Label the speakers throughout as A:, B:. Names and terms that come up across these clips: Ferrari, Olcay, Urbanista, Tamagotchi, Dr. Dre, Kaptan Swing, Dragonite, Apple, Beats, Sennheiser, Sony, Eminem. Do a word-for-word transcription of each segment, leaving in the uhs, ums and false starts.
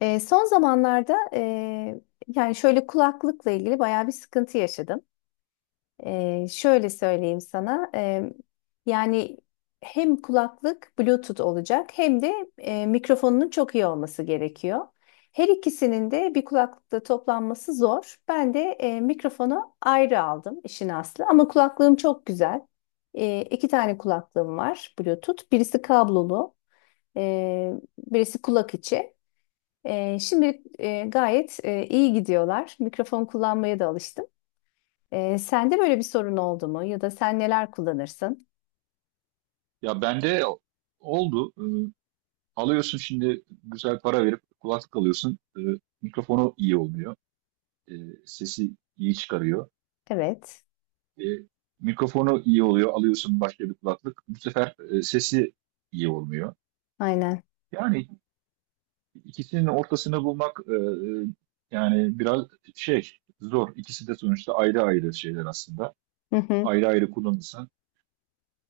A: E, son zamanlarda e, yani şöyle kulaklıkla ilgili bayağı bir sıkıntı yaşadım. E, şöyle söyleyeyim sana. e, yani hem kulaklık Bluetooth olacak hem de e, mikrofonunun çok iyi olması gerekiyor. Her ikisinin de bir kulaklıkta toplanması zor. Ben de e, mikrofonu ayrı aldım işin aslı ama kulaklığım çok güzel. E, iki tane kulaklığım var Bluetooth. Birisi kablolu, e, birisi kulak içi. Ee, şimdilik e, gayet e, iyi gidiyorlar. Mikrofon kullanmaya da alıştım. Ee, sende böyle bir sorun oldu mu? Ya da sen neler kullanırsın?
B: Ya bende oldu. Ee, alıyorsun şimdi güzel para verip kulaklık alıyorsun. Ee, mikrofonu iyi olmuyor. Ee, Sesi iyi çıkarıyor.
A: Evet,
B: Ee, Mikrofonu iyi oluyor. Alıyorsun başka bir kulaklık. Bu sefer e, sesi iyi olmuyor.
A: aynen.
B: Yani ikisinin ortasını bulmak e, e, yani biraz şey zor. İkisi de sonuçta ayrı ayrı şeyler aslında.
A: Hı hı,
B: Ayrı ayrı kullanırsan.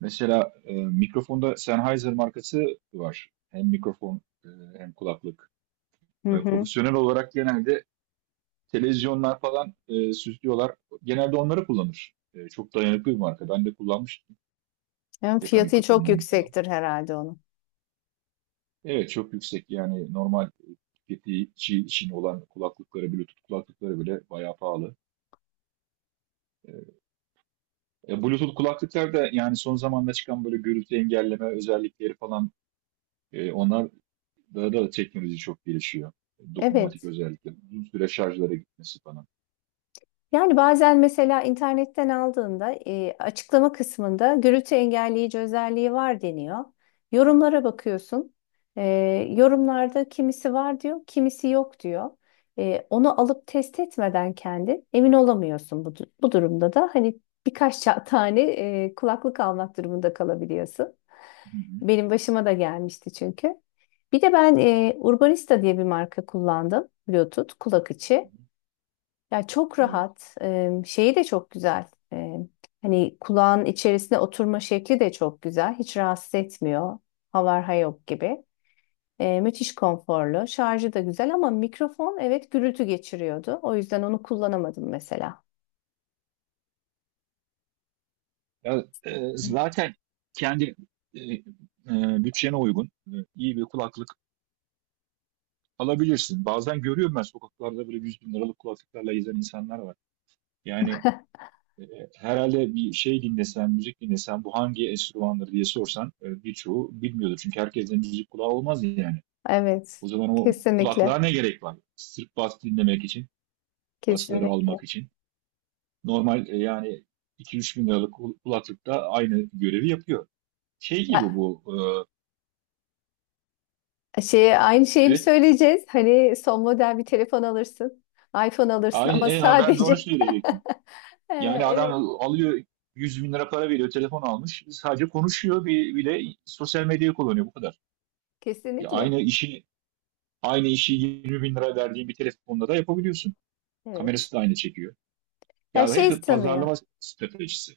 B: Mesela e, mikrofonda Sennheiser markası var. Hem mikrofon e, hem kulaklık.
A: hı
B: E,
A: hı.
B: profesyonel olarak genelde televizyonlar falan e, süslüyorlar. Genelde onları kullanır. E, çok dayanıklı bir marka. Ben de kullanmıştım
A: Yani
B: yaka
A: fiyatı çok
B: mikrofonlarını falan.
A: yüksektir herhalde onun.
B: Evet, çok yüksek yani normal e, tüketici için olan kulaklıkları, Bluetooth kulaklıkları bile bayağı pahalı. E, e, Bluetooth kulaklıklar da yani son zamanda çıkan böyle gürültü engelleme özellikleri falan e, onlar da, da teknoloji çok gelişiyor. Dokunmatik
A: Evet.
B: özellikle. Uzun süre şarjlara gitmesi falan.
A: Yani bazen mesela internetten aldığında e, açıklama kısmında gürültü engelleyici özelliği var deniyor. Yorumlara bakıyorsun. E, Yorumlarda kimisi var diyor, kimisi yok diyor. E, onu alıp test etmeden kendin emin olamıyorsun bu, du- bu durumda da. Hani birkaç ça- tane e, kulaklık almak durumunda kalabiliyorsun.
B: Hı hı.
A: Benim başıma da gelmişti çünkü. Bir de ben e, Urbanista diye bir marka kullandım. Bluetooth kulak içi. Ya çok
B: Evet.
A: rahat. Em, şeyi de çok güzel. Em, hani kulağın içerisine oturma şekli de çok güzel. Hiç rahatsız etmiyor. Havarha yok gibi. E, müthiş konforlu. Şarjı da güzel ama mikrofon evet gürültü geçiriyordu. O yüzden onu kullanamadım mesela.
B: Ya, e, zaten kendi e, e, bütçene uygun e, iyi bir kulaklık alabilirsin. Bazen görüyorum ben sokaklarda böyle yüz bin liralık kulaklıklarla gezen insanlar var. Yani e, herhalde bir şey dinlesen, müzik dinlesen bu hangi enstrümandır diye sorsan e, birçoğu bilmiyordur. Çünkü herkesin müzik kulağı olmaz yani. O
A: Evet.
B: zaman o kulaklığa
A: Kesinlikle.
B: ne gerek var? Sırf bas dinlemek için, basları
A: Kesinlikle.
B: almak için. Normal e, yani iki üç bin liralık kul- kulaklık da aynı görevi yapıyor. Şey gibi
A: Ya
B: bu,
A: şey aynı
B: e,
A: şeyi bir
B: evet.
A: söyleyeceğiz. Hani son model bir telefon alırsın. iPhone alırsın
B: Aynen,
A: ama
B: e, ha, ben de onu
A: sadece
B: söyleyecektim.
A: Ee,
B: Yani adam
A: evet
B: alıyor yüz bin lira para veriyor, telefon almış. Sadece konuşuyor bir, bir de sosyal medyayı kullanıyor bu kadar. Ya
A: kesinlikle.
B: aynı işi aynı işi yirmi bin lira verdiğin bir telefonda da yapabiliyorsun.
A: Evet.
B: Kamerası da aynı çekiyor.
A: Ya
B: Yani
A: şey
B: hep
A: sanıyor.
B: pazarlama stratejisi.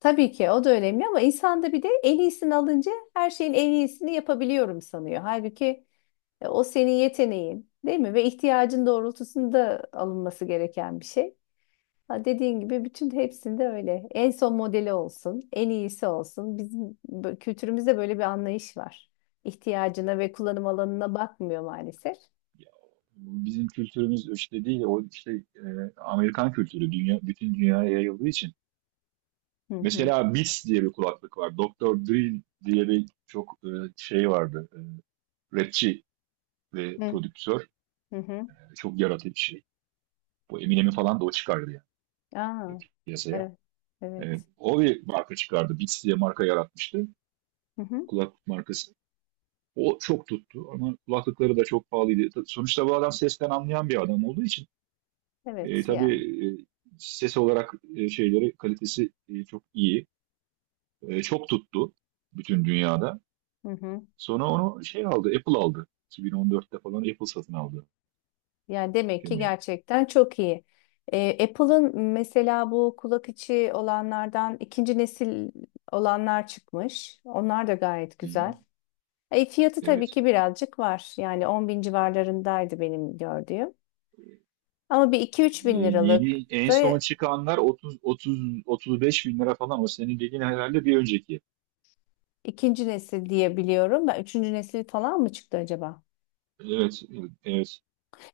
A: Tabii ki o da önemli ama insan da bir de en iyisini alınca her şeyin en iyisini yapabiliyorum sanıyor. Halbuki e, o senin yeteneğin, değil mi? Ve ihtiyacın doğrultusunda alınması gereken bir şey. Ha dediğin gibi bütün hepsinde öyle. En son modeli olsun, en iyisi olsun. Bizim bö- kültürümüzde böyle bir anlayış var. İhtiyacına ve kullanım alanına bakmıyor maalesef.
B: Ya, bizim kültürümüz işte değil, o işte e, Amerikan kültürü dünya, bütün dünyaya yayıldığı için.
A: Hı hı.
B: Mesela Beats diye bir kulaklık var. doktor Dre diye bir çok e, şey vardı. E, rapçi ve
A: Hı
B: prodüktör,
A: hı. Hı.
B: e, çok yaratıcı bir şey. Bu Eminem'i falan da o çıkardı yani, e,
A: Aa,
B: piyasaya.
A: evet.
B: E,
A: Evet.
B: o bir marka çıkardı. Beats diye marka yaratmıştı.
A: Hı hı.
B: Kulaklık markası. O çok tuttu ama kulaklıkları da çok pahalıydı. Sonuçta bu adam sesten anlayan bir adam olduğu için e,
A: Evet yani.
B: tabii, e, ses olarak e, şeyleri kalitesi e, çok iyi. E, çok tuttu bütün dünyada.
A: Hı hı.
B: Sonra onu şey aldı, Apple aldı. iki bin on dörtte falan Apple satın aldı
A: Yani demek ki
B: firmayı.
A: gerçekten çok iyi. Ee, Apple'ın mesela bu kulak içi olanlardan ikinci nesil olanlar çıkmış. Onlar da gayet
B: Hı hı.
A: güzel. E, fiyatı tabii
B: Evet.
A: ki birazcık var. Yani on bin civarlarındaydı benim gördüğüm. Ama bir iki üç
B: Ee,
A: bin liralık
B: yeni en son
A: da
B: çıkanlar otuz otuz otuz beş bin lira falan, o senin dediğin herhalde bir önceki.
A: ikinci nesil diye biliyorum. Ben üçüncü nesil falan mı çıktı acaba?
B: Evet, evet.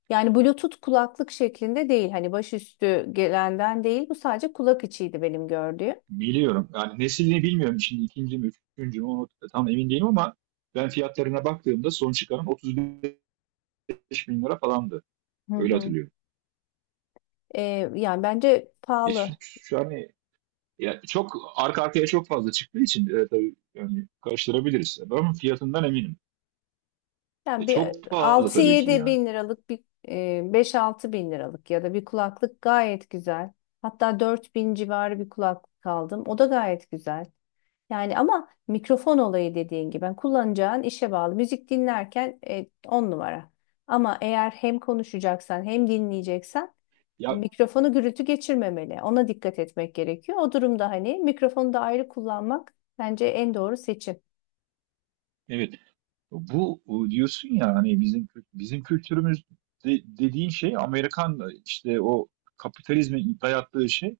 A: Yani Bluetooth kulaklık şeklinde değil. Hani başüstü gelenden değil. Bu sadece kulak içiydi benim gördüğüm.
B: Biliyorum. Yani neslini bilmiyorum şimdi, ikinci mi üçüncü mü, onu tam emin değilim ama ben fiyatlarına baktığımda son çıkaran otuz beş bin lira falandı.
A: Hı
B: Öyle
A: hı.
B: hatırlıyorum.
A: Ee, Yani bence
B: E, şu,
A: pahalı.
B: şu an, e, ya çok arka arkaya çok fazla çıktığı için e, tabii yani karıştırabiliriz. Ama fiyatından eminim.
A: Yani
B: E,
A: bir
B: çok pahalı
A: altı
B: tabii ki
A: yedi
B: yani.
A: bin liralık bir e, beş altı bin liralık ya da bir kulaklık gayet güzel. Hatta dört bin civarı bir kulaklık aldım. O da gayet güzel. Yani ama mikrofon olayı dediğin gibi ben kullanacağın işe bağlı. Müzik dinlerken e, on numara. Ama eğer hem konuşacaksan hem dinleyeceksen
B: Ya,
A: mikrofonu gürültü geçirmemeli. Ona dikkat etmek gerekiyor. O durumda hani mikrofonu da ayrı kullanmak bence en doğru seçim.
B: evet. Bu e, diyorsun ya, hani bizim kü- bizim kültürümüz de- dediğin şey, Amerikan e, işte o kapitalizmin dayattığı şey.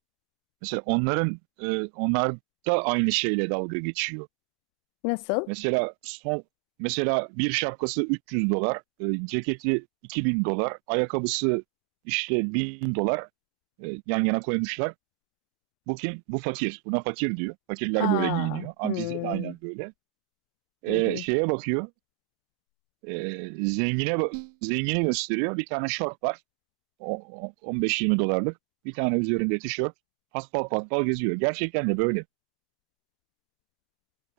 B: Mesela onların e, onlar da aynı şeyle dalga geçiyor.
A: Nasıl?
B: Mesela son, mesela bir şapkası üç yüz dolar, e, ceketi iki bin dolar, ayakkabısı işte bin dolar, e, yan yana koymuşlar. Bu kim? Bu fakir. Buna fakir diyor. Fakirler böyle
A: Aa,
B: giyiniyor. Ama bizde de
A: hmm,
B: aynen böyle.
A: hı
B: E,
A: hı.
B: şeye bakıyor. Ee, zengine zengini gösteriyor. Bir tane şort var. O- o- on beş yirmi dolarlık. Bir tane üzerinde tişört. Paspal paspal geziyor. Gerçekten de böyle.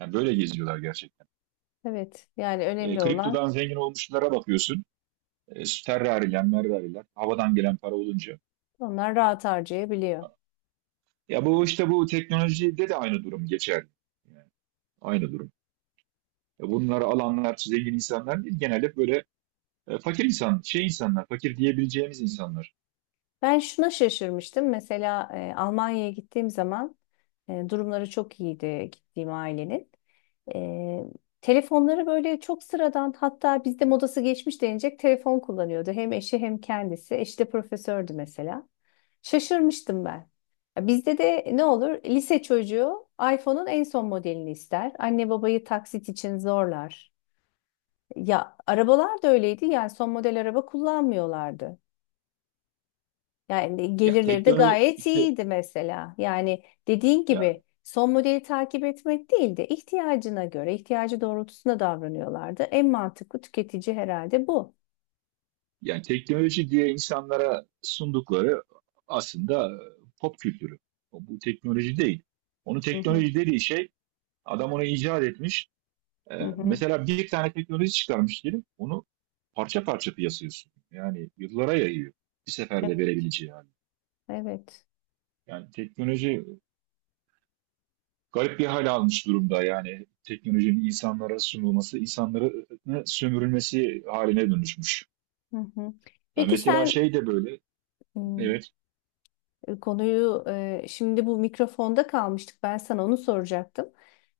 B: Yani böyle geziyorlar gerçekten.
A: Evet, yani
B: Ee,
A: önemli olan
B: kriptodan zengin olmuşlara bakıyorsun. E, Ferrari'ler, Merrari'ler. Havadan gelen para olunca.
A: onlar rahat harcayabiliyor.
B: Ya bu işte bu teknolojide de aynı durum geçerli. Yani aynı durum. Ya bunları alanlar zengin insanlar değil. Genelde böyle e, fakir insan, şey insanlar, fakir diyebileceğimiz insanlar.
A: Ben şuna şaşırmıştım. Mesela e, Almanya'ya gittiğim zaman e, durumları çok iyiydi gittiğim ailenin. Ee, Telefonları böyle çok sıradan hatta bizde modası geçmiş denilecek telefon kullanıyordu. Hem eşi hem kendisi. Eşi de profesördü mesela. Şaşırmıştım ben. Ya bizde de ne olur lise çocuğu iPhone'un en son modelini ister. Anne babayı taksit için zorlar. Ya arabalar da öyleydi yani son model araba kullanmıyorlardı. Yani
B: Ya
A: gelirleri de
B: teknoloji
A: gayet
B: işte,
A: iyiydi mesela. Yani dediğin
B: ya,
A: gibi son modeli takip etmek değil de ihtiyacına göre, ihtiyacı doğrultusunda davranıyorlardı. En mantıklı tüketici herhalde bu.
B: yani teknoloji diye insanlara sundukları aslında pop kültürü. Bu teknoloji değil. Onu
A: Hı hı,
B: teknoloji dediği şey adam onu icat etmiş. Ee,
A: hı hı.
B: mesela bir tane teknoloji çıkarmış diyelim. Onu parça parça piyasaya sunuyor. Yani yıllara yayıyor. Bir seferde
A: Evet.
B: verebileceği hali.
A: Evet.
B: Yani teknoloji garip bir hal almış durumda. Yani teknolojinin insanlara sunulması, insanların sömürülmesi haline dönüşmüş.
A: Hı hı.
B: Ya
A: Peki
B: mesela
A: sen
B: şey de böyle.
A: hmm,
B: Evet,
A: e, konuyu e, şimdi bu mikrofonda kalmıştık. Ben sana onu soracaktım.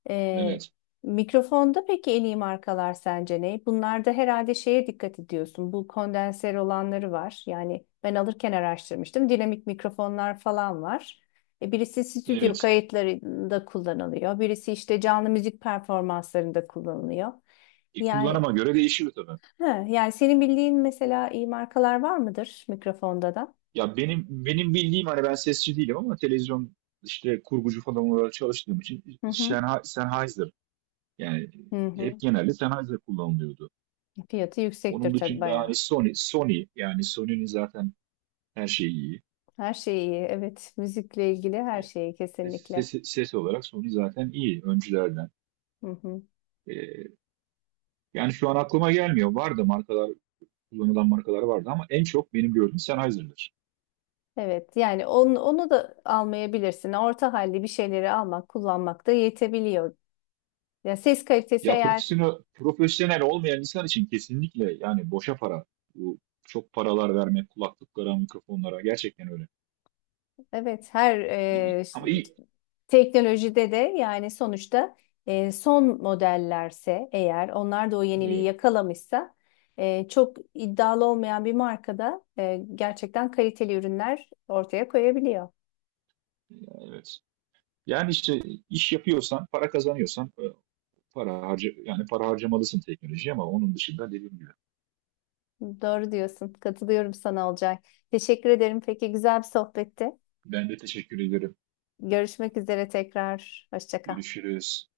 A: E,
B: evet,
A: Mikrofonda peki en iyi markalar sence ne? Bunlarda herhalde şeye dikkat ediyorsun. Bu kondenser olanları var. Yani ben alırken araştırmıştım. Dinamik mikrofonlar falan var. E, birisi stüdyo
B: evet.
A: kayıtlarında kullanılıyor. Birisi işte canlı müzik performanslarında kullanılıyor.
B: E,
A: Yani
B: kullanıma göre değişiyor tabii.
A: he, yani senin bildiğin mesela iyi markalar var mıdır mikrofonda da?
B: Ya benim benim bildiğim, hani ben sesçi değilim ama televizyon işte kurgucu falan olarak çalıştığım için
A: Hı hı.
B: Sennha- Sennheiser, yani
A: Hı
B: hep
A: hı.
B: genelde Sennheiser kullanılıyordu.
A: Fiyatı
B: Onun
A: yüksektir tabii
B: dışında hani
A: bayağı.
B: Sony Sony yani Sony'nin zaten her şeyi iyi.
A: Her şey iyi. Evet, müzikle ilgili her
B: Ya,
A: şeyi
B: Ses,
A: kesinlikle.
B: ses olarak Sony zaten iyi öncülerden.
A: Hı hı.
B: E, Yani şu an aklıma gelmiyor. Vardı markalar Kullanılan markalar vardı ama en çok benim gördüğüm Sennheiser'dır.
A: Evet, yani onu, onu da almayabilirsin. Orta halli bir şeyleri almak, kullanmak da yetebiliyor. Ya ses kalitesi
B: Ya
A: eğer
B: profesyonel, profesyonel olmayan insan için kesinlikle, yani boşa para. Bu çok paralar vermek kulaklıklara, mikrofonlara gerçekten öyle.
A: evet her
B: İyi-
A: e, ş-
B: Ama iyi,
A: teknolojide de yani sonuçta e, son modellerse eğer onlar da o yeniliği
B: evet.
A: yakalamışsa e, çok iddialı olmayan bir markada e, gerçekten kaliteli ürünler ortaya koyabiliyor.
B: Evet. Yani işte iş yapıyorsan, para kazanıyorsan, e, para harca yani para harcamalısın teknolojiye ama onun dışında dediğim gibi.
A: Doğru diyorsun. Katılıyorum sana Olcay. Teşekkür ederim. Peki güzel bir sohbetti.
B: Ben de teşekkür ederim.
A: Görüşmek üzere tekrar. Hoşça kal.
B: Görüşürüz.